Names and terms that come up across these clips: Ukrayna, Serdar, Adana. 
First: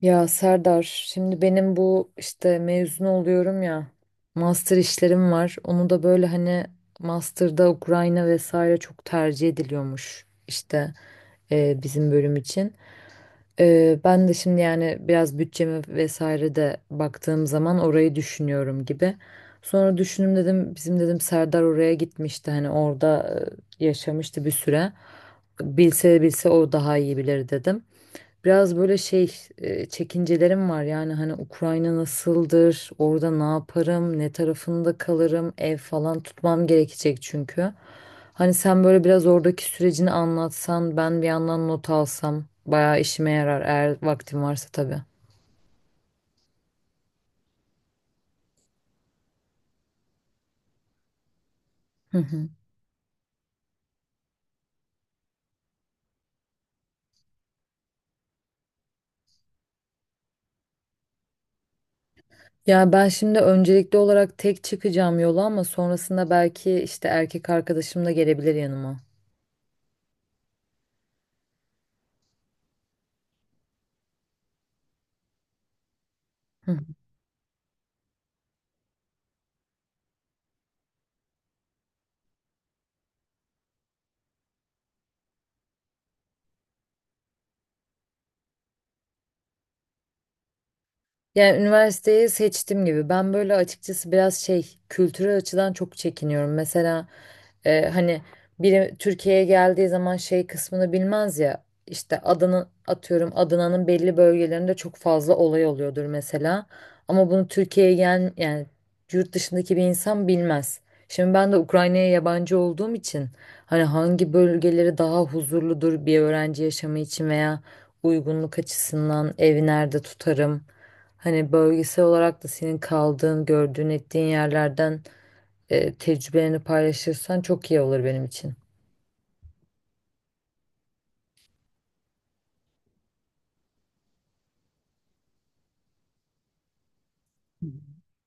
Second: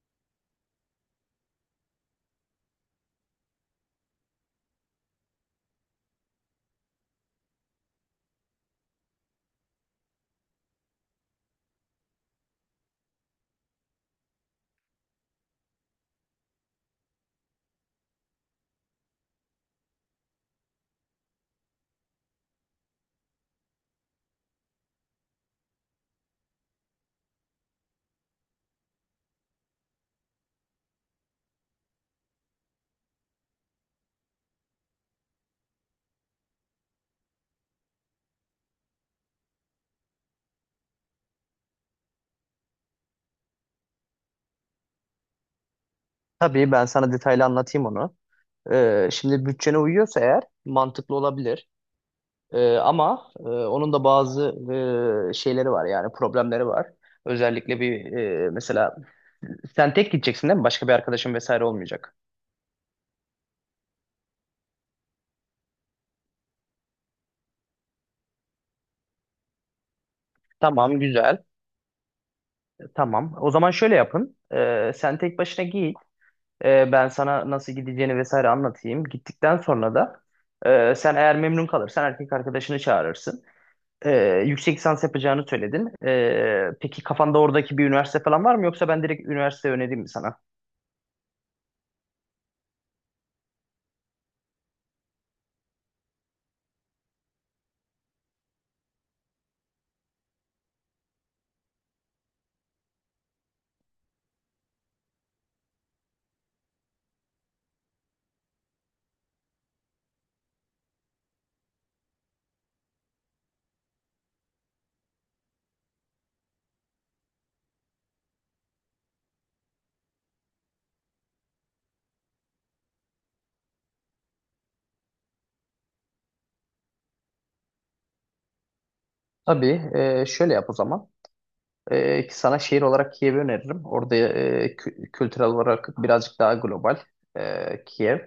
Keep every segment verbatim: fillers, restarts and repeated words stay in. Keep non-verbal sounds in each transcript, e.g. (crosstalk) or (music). Ya Serdar, şimdi benim bu işte mezun oluyorum ya, master işlerim var. Onu da böyle hani master'da Ukrayna vesaire çok tercih ediliyormuş işte e, bizim bölüm için. E, ben de şimdi yani biraz bütçeme vesaire de baktığım zaman orayı düşünüyorum gibi. Sonra düşündüm dedim, bizim dedim Serdar oraya gitmişti hani orada e, yaşamıştı bir süre. Bilse bilse o daha iyi bilir dedim. Biraz böyle şey e, çekincelerim var yani hani Ukrayna nasıldır, orada ne yaparım, ne tarafında kalırım, ev falan tutmam gerekecek çünkü. Hani sen böyle biraz oradaki sürecini anlatsan, ben bir yandan not alsam bayağı işime yarar eğer vaktim varsa tabii. Tabii ben sana detaylı anlatayım onu. Ee, şimdi bütçene uyuyorsa eğer mantıklı olabilir. Hı hı. Ee, ama e, onun da bazı e, şeyleri var, yani problemleri var. Özellikle bir e, mesela, sen tek gideceksin değil mi? Başka bir arkadaşın vesaire olmayacak. Yani ben şimdi öncelikli olarak tek çıkacağım yola ama sonrasında belki işte erkek arkadaşım da gelebilir yanıma. Tamam, güzel. Tamam. O zaman şöyle yapın. Ee, sen tek başına git. Ee, ben sana nasıl gideceğini vesaire anlatayım. Gittikten sonra da e, sen eğer memnun kalırsan erkek arkadaşını çağırırsın. Ee, yüksek lisans yapacağını söyledin. Ee, peki kafanda oradaki bir üniversite falan var mı, yoksa ben direkt üniversite önereyim mi sana? Yani üniversiteyi seçtim gibi. Ben böyle açıkçası biraz şey kültürel açıdan çok çekiniyorum. Mesela e, hani biri Türkiye'ye geldiği zaman şey kısmını bilmez ya. İşte Adana atıyorum Adana'nın belli bölgelerinde çok fazla olay oluyordur mesela. Ama bunu Türkiye'ye gel yani yurt dışındaki bir insan bilmez. Şimdi ben de Ukrayna'ya yabancı olduğum için hani hangi bölgeleri daha huzurludur bir öğrenci yaşamı için veya uygunluk açısından evi nerede tutarım? Hani bölgesel olarak da senin kaldığın, gördüğün, ettiğin yerlerden e, tecrübelerini paylaşırsan çok iyi olur benim için. Tabii, e, şöyle yap o zaman. E, ki sana şehir olarak Kiev'i öneririm. Orada e, kü- kültürel olarak birazcık daha global, e, Kiev.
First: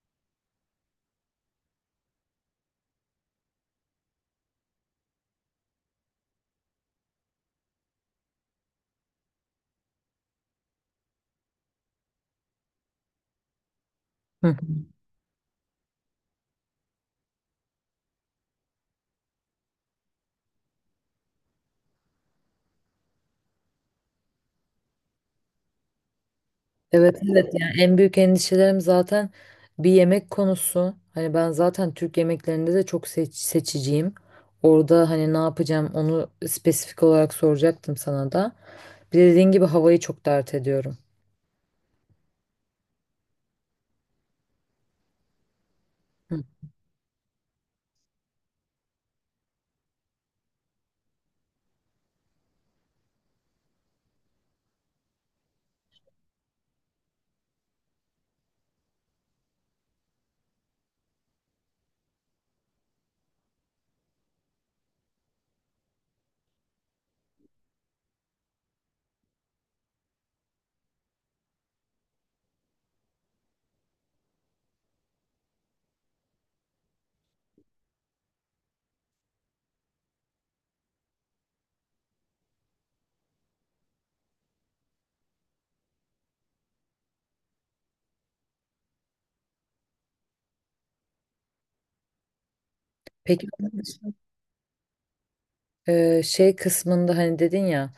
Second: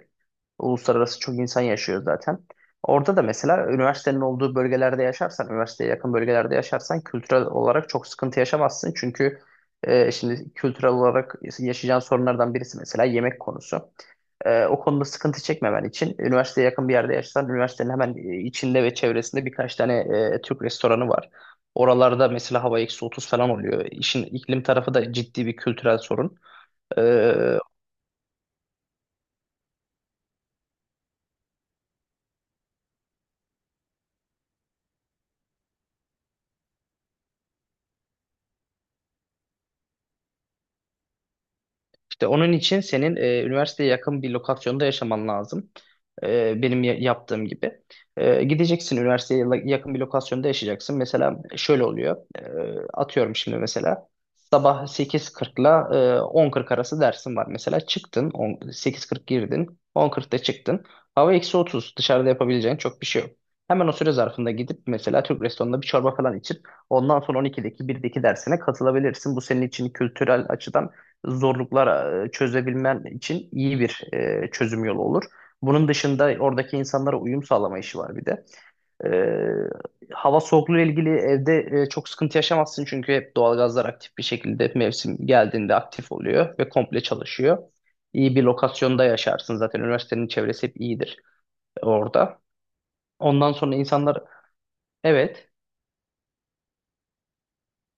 Uluslararası çok insan yaşıyor zaten. Orada da mesela üniversitenin olduğu bölgelerde yaşarsan, üniversiteye yakın bölgelerde yaşarsan kültürel olarak çok sıkıntı yaşamazsın. Çünkü e, şimdi kültürel olarak yaşayacağın sorunlardan birisi mesela yemek konusu. Hı hı. Ee, o konuda sıkıntı çekmemen için üniversiteye yakın bir yerde yaşasan, üniversitenin hemen e, içinde ve çevresinde birkaç tane e, Türk restoranı var. Oralarda mesela hava eksi otuz falan oluyor. İşin iklim tarafı da ciddi bir kültürel sorun. Evet, evet, E, yani en büyük endişelerim zaten bir yemek konusu. Hani ben zaten Türk yemeklerinde de çok seç- seçiciyim. Orada hani ne yapacağım onu spesifik olarak soracaktım sana da. Bir de dediğin gibi havayı çok dert ediyorum. İşte onun için senin e, üniversiteye yakın bir lokasyonda yaşaman lazım. Hı. E, benim ya- yaptığım gibi. E, gideceksin üniversiteye la- yakın bir lokasyonda yaşayacaksın. Mesela şöyle oluyor. E, atıyorum şimdi mesela. Sabah sekiz kırkla e, on kırk arası dersin var. Mesela çıktın, on, sekiz kırk girdin, on kırkta çıktın. Hava eksi otuz. Dışarıda yapabileceğin çok bir şey yok. Hemen o süre zarfında gidip mesela Türk restoranında bir çorba falan içip ondan sonra on ikideki birdeki dersine katılabilirsin. Bu senin için kültürel açıdan zorluklar e, çözebilmen için iyi bir e, çözüm yolu olur. Bunun dışında oradaki insanlara uyum sağlama işi var bir de. E, hava soğukluğu ile ilgili evde e, çok sıkıntı yaşamazsın çünkü hep doğalgazlar aktif bir şekilde mevsim geldiğinde aktif oluyor ve komple çalışıyor. İyi bir lokasyonda yaşarsın, zaten üniversitenin çevresi hep iyidir orada. Peki Ondan sonra insanlar, evet. e, şey kısmında hani dedin ya,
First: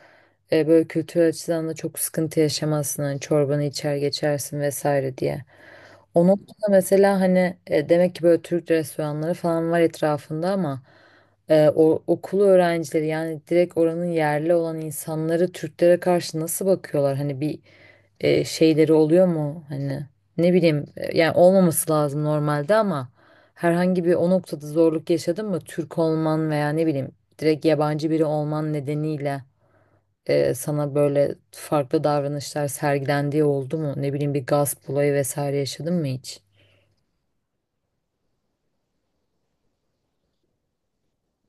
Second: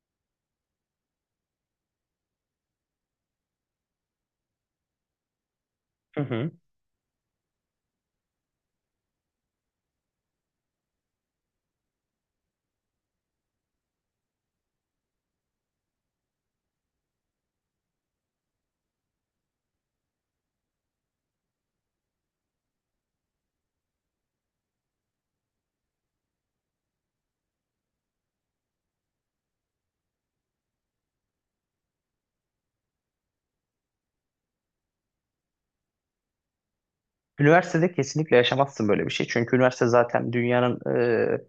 E, böyle kültürel açıdan da çok sıkıntı yaşamazsın. Hani çorbanı içer geçersin vesaire diye. Hı O hı. noktada mesela hani e, demek ki böyle Türk restoranları falan var etrafında ama e, o, okul öğrencileri yani direkt oranın yerli olan insanları Türklere karşı nasıl bakıyorlar? Hani bir e, şeyleri oluyor mu? Hani ne bileyim e, yani olmaması lazım normalde ama herhangi bir o noktada zorluk yaşadın mı? Türk olman veya ne bileyim direkt yabancı biri olman nedeniyle e, sana böyle farklı davranışlar sergilendiği oldu mu? Ne bileyim bir gasp olayı vesaire yaşadın mı hiç? Üniversitede kesinlikle yaşamazsın böyle bir şey. Çünkü üniversite zaten dünyanın e,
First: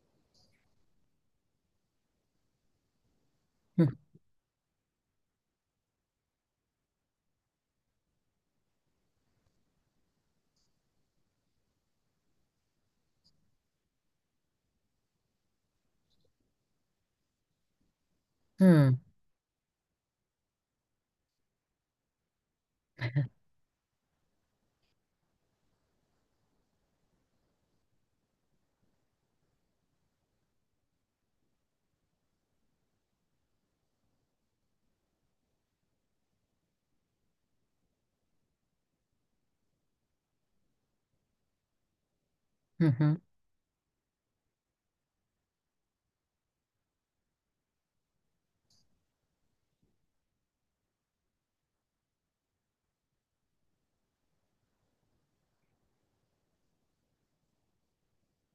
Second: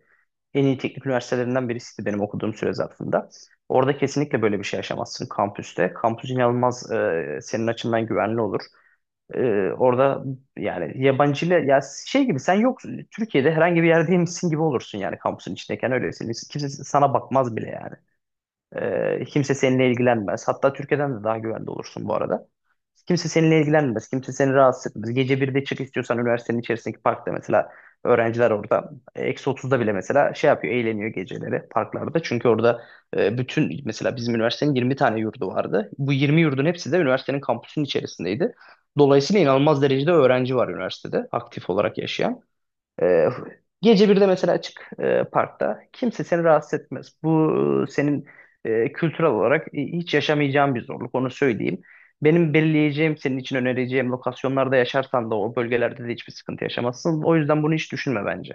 en iyi teknik üniversitelerinden birisiydi benim okuduğum süre zarfında. Hı Orada kesinlikle böyle bir şey yaşamazsın kampüste. Kampüs inanılmaz, e, senin açından güvenli olur. E, orada yani yabancıyla ya şey gibi sen, yok, Türkiye'de herhangi bir yerdeymişsin gibi olursun yani kampüsün içindeyken öylesin. Kimse sana bakmaz bile yani. hı Ee, kimse seninle ilgilenmez. Hatta Türkiye'den de daha güvende olursun bu arada. Kimse seninle ilgilenmez. Kimse seni rahatsız etmez. Gece birde çık istiyorsan üniversitenin içerisindeki parkta, mesela öğrenciler orada. e, Eksi otuzda bile mesela şey yapıyor. Eğleniyor geceleri parklarda. Çünkü orada e, bütün, mesela bizim üniversitenin yirmi tane yurdu vardı. Bu yirmi yurdun hepsi de üniversitenin kampüsünün içerisindeydi. Dolayısıyla inanılmaz derecede öğrenci var üniversitede aktif olarak yaşayan. hı. Hı. Ee, gece bir de mesela çık, e, parkta. Kimse seni rahatsız etmez. Bu e, senin, e, kültürel olarak e, hiç yaşamayacağın bir zorluk, onu söyleyeyim. Benim belirleyeceğim, senin için önereceğim lokasyonlarda yaşarsan da o bölgelerde de hiçbir sıkıntı yaşamazsın. O yüzden bunu hiç düşünme bence.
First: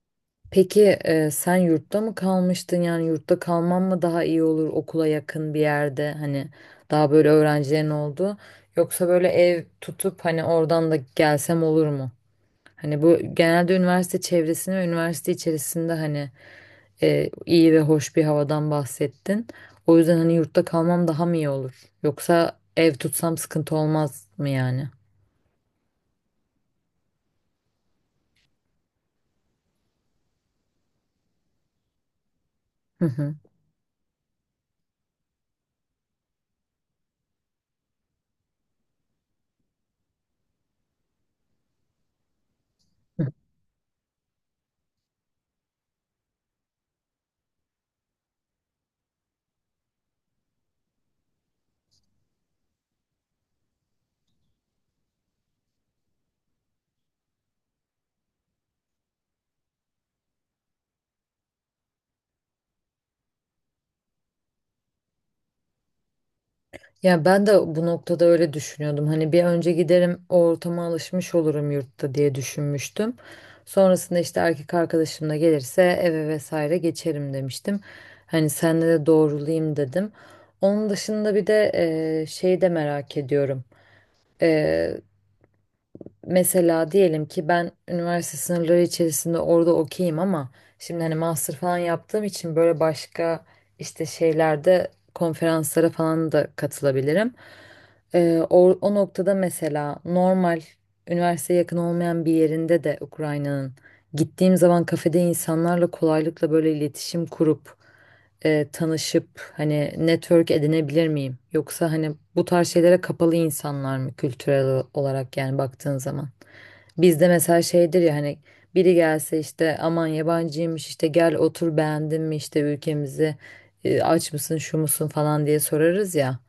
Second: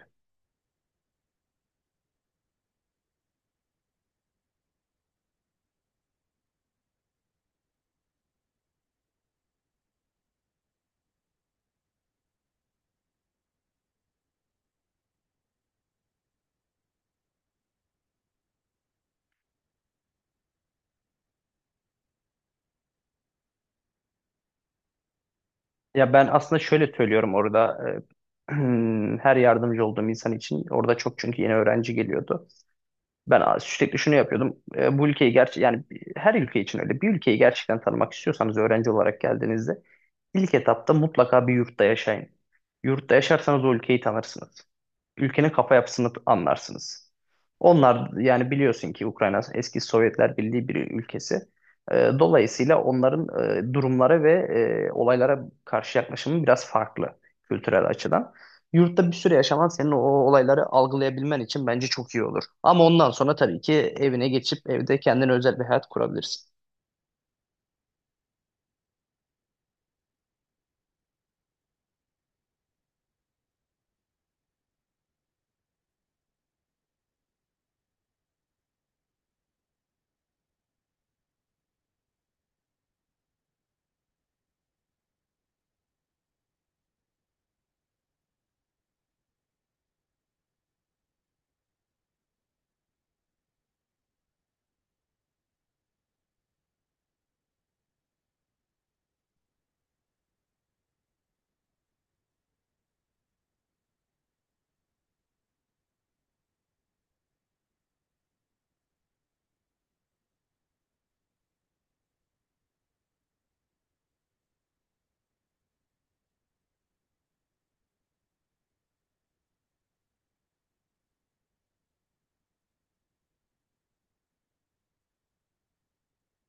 Peki e, sen yurtta mı kalmıştın? Yani yurtta kalman mı daha iyi olur okula yakın bir yerde hani daha böyle öğrencilerin olduğu, yoksa böyle ev tutup hani oradan da gelsem olur mu? Hani bu genelde üniversite çevresini ve üniversite içerisinde hani e, iyi ve hoş bir havadan bahsettin. O yüzden hani yurtta kalmam daha mı iyi olur? Yoksa ev tutsam sıkıntı olmaz mı yani? Ya ben aslında şöyle söylüyorum orada, e, (clears throat) her yardımcı olduğum insan için orada çok, çünkü yeni öğrenci geliyordu. Hı hı. Ben sürekli şunu yapıyordum. E, bu ülkeyi, gerçi yani her ülke için öyle. Bir ülkeyi gerçekten tanımak istiyorsanız, öğrenci olarak geldiğinizde İlk etapta mutlaka bir yurtta yaşayın. Yurtta yaşarsanız o ülkeyi tanırsınız. Ülkenin kafa yapısını anlarsınız. Onlar, yani biliyorsun ki Ukrayna eski Sovyetler Birliği bir ülkesi. Ee, Dolayısıyla onların e, durumlara ve e, olaylara karşı yaklaşımı biraz farklı kültürel açıdan. Yurtta bir süre yaşaman, senin o olayları algılayabilmen için bence çok iyi olur. Ama ondan sonra tabii ki evine geçip evde kendine özel bir hayat kurabilirsin. Ya ben de bu noktada öyle düşünüyordum. Hani bir önce giderim o ortama alışmış olurum yurtta diye düşünmüştüm. Sonrasında işte erkek arkadaşım da gelirse eve vesaire geçerim demiştim. Hani senle de doğrulayayım dedim. Onun dışında bir de eee şeyi de merak ediyorum. E, Mesela diyelim ki ben üniversite sınırları içerisinde orada okeyim ama şimdi hani master falan yaptığım için böyle başka işte şeylerde konferanslara falan da katılabilirim. Ee, o, o noktada mesela normal üniversiteye yakın olmayan bir yerinde de Ukrayna'nın gittiğim zaman kafede insanlarla kolaylıkla böyle iletişim kurup e, tanışıp hani network edinebilir miyim? Yoksa hani bu tarz şeylere kapalı insanlar mı kültürel o- olarak yani baktığın zaman? Bizde mesela şeydir ya hani biri gelse işte aman yabancıymış işte gel otur beğendin mi işte ülkemizi e, aç mısın şu musun falan diye sorarız ya.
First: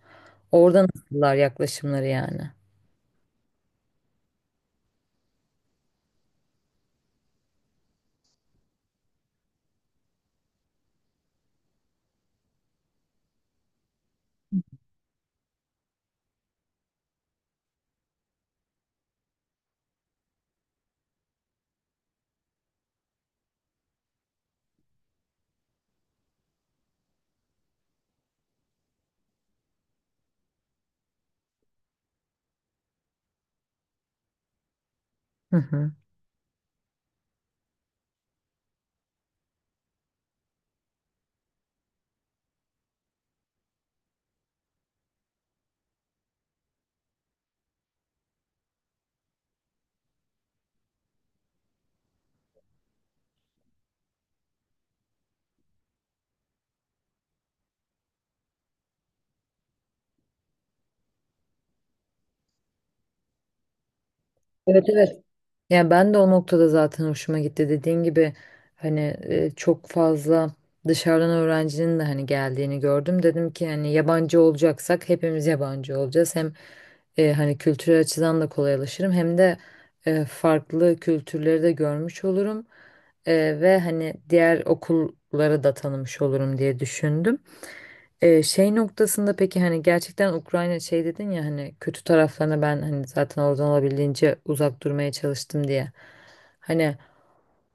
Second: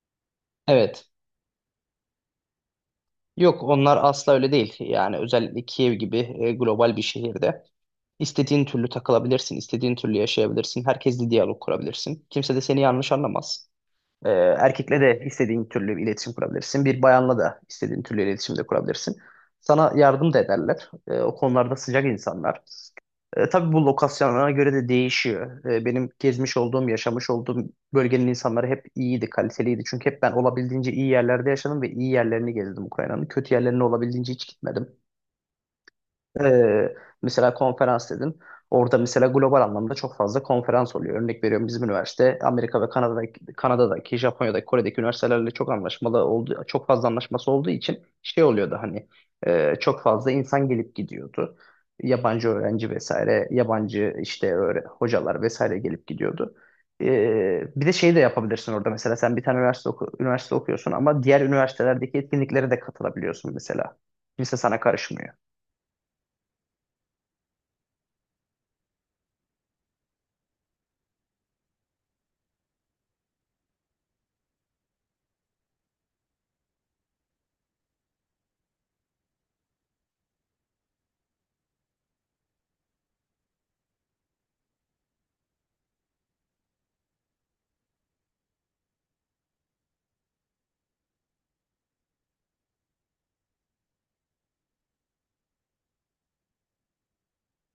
Oradan Evet. nasıllar yaklaşımları yani. Yok, onlar asla öyle değil. Yani özellikle Kiev gibi e, global bir şehirde istediğin türlü takılabilirsin, istediğin türlü yaşayabilirsin. Herkesle diyalog kurabilirsin. Kimse de seni yanlış anlamaz. E, erkekle de istediğin türlü iletişim kurabilirsin. Bir bayanla da istediğin türlü iletişim de kurabilirsin. Sana yardım da ederler. E, o konularda sıcak insanlar. E, tabii bu lokasyonlara göre de değişiyor. E, benim gezmiş olduğum, yaşamış olduğum bölgenin insanları hep iyiydi, kaliteliydi. Çünkü hep ben olabildiğince iyi yerlerde yaşadım ve iyi yerlerini gezdim Ukrayna'nın. Kötü yerlerine olabildiğince hiç gitmedim. Hı hı. Ee, mesela konferans dedin. Orada mesela global anlamda çok fazla konferans oluyor. Örnek veriyorum, bizim üniversite Amerika ve Kanada'daki, Kanada'daki, Japonya'daki, Kore'deki üniversitelerle çok anlaşmalı olduğu, çok fazla anlaşması olduğu için şey oluyordu, hani e, çok fazla insan gelip gidiyordu. Yabancı öğrenci vesaire, yabancı işte öğre- hocalar vesaire gelip gidiyordu. Ee, bir de şeyi de yapabilirsin orada mesela, sen bir tane üniversite, oku- üniversite okuyorsun ama diğer üniversitelerdeki etkinliklere de katılabiliyorsun mesela. Kimse sana Evet, evet, karışmıyor. yani ben de o noktada zaten hoşuma gitti. Dediğin gibi hani e, çok fazla dışarıdan öğrencinin de hani geldiğini gördüm. Dedim ki hani yabancı olacaksak hepimiz yabancı olacağız. Hem e, hani kültürel açıdan da kolaylaşırım hem de e, farklı kültürleri de görmüş olurum. E, ve hani diğer okulları da tanımış olurum diye düşündüm. Ee, şey noktasında peki hani gerçekten Ukrayna şey dedin ya hani kötü taraflarına ben hani zaten oradan olabildiğince uzak durmaya çalıştım diye. Hani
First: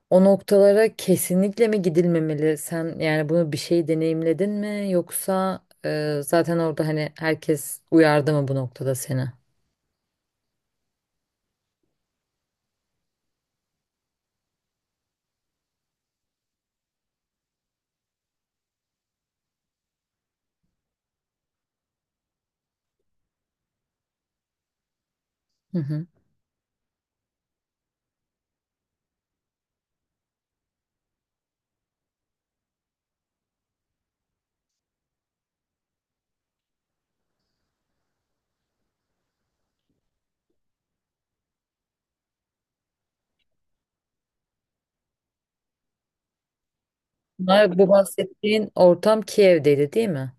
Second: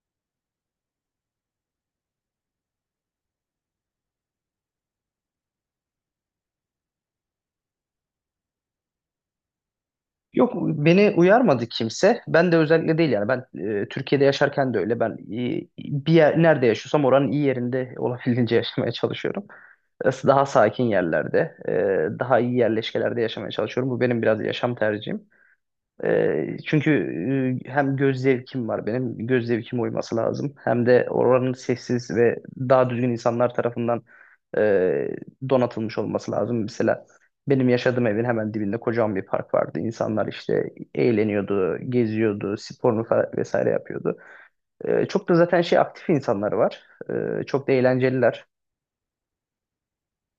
o noktalara kesinlikle mi gidilmemeli? Sen yani bunu bir şey deneyimledin mi yoksa e, zaten orada hani herkes uyardı mı bu noktada seni? Yok, beni uyarmadı kimse. Ben de özellikle değil yani. Ben e, Türkiye'de yaşarken de öyle. Ben e, bir yer, nerede yaşıyorsam oranın iyi yerinde (laughs) olabildiğince yaşamaya çalışıyorum. Daha sakin yerlerde, e, daha iyi yerleşkelerde yaşamaya çalışıyorum. Bu benim biraz yaşam tercihim. Hı hı. Ee, çünkü e, hem göz zevkim var benim, göz zevkime uyması lazım. Hem de oranın sessiz ve daha düzgün insanlar tarafından e, donatılmış olması lazım. Mesela benim yaşadığım evin hemen dibinde kocaman bir park vardı. İnsanlar işte eğleniyordu, geziyordu, sporunu fa- vesaire yapıyordu. Ee, çok da zaten şey aktif insanlar var. Ee, çok da Bunlar- Bu eğlenceliler. bahsettiğin ortam Kiev'deydi değil mi?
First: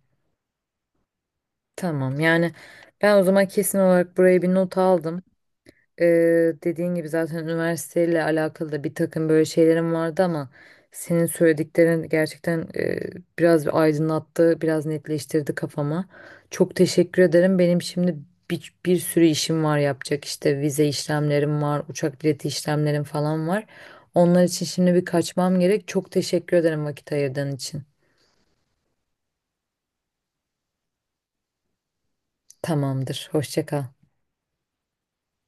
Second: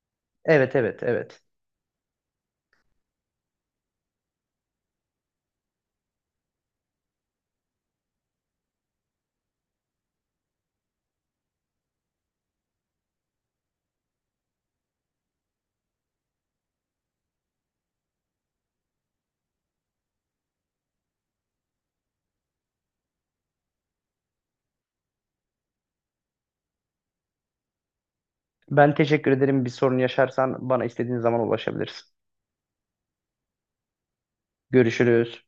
Evet, evet, evet. Tamam, yani ben o zaman kesin olarak buraya bir not aldım. Ee, dediğin gibi zaten üniversiteyle alakalı da bir takım böyle şeylerim vardı ama senin söylediklerin gerçekten e, biraz bir aydınlattı, biraz netleştirdi kafama. Çok teşekkür ederim. Benim şimdi bir, bir sürü işim var yapacak. İşte vize işlemlerim var, uçak bileti işlemlerim falan var. Onlar için şimdi bir kaçmam gerek. Çok teşekkür ederim vakit ayırdığın için. Ben teşekkür ederim. Bir sorun yaşarsan bana istediğin zaman ulaşabilirsin. Tamamdır. Hoşça kal. Görüşürüz.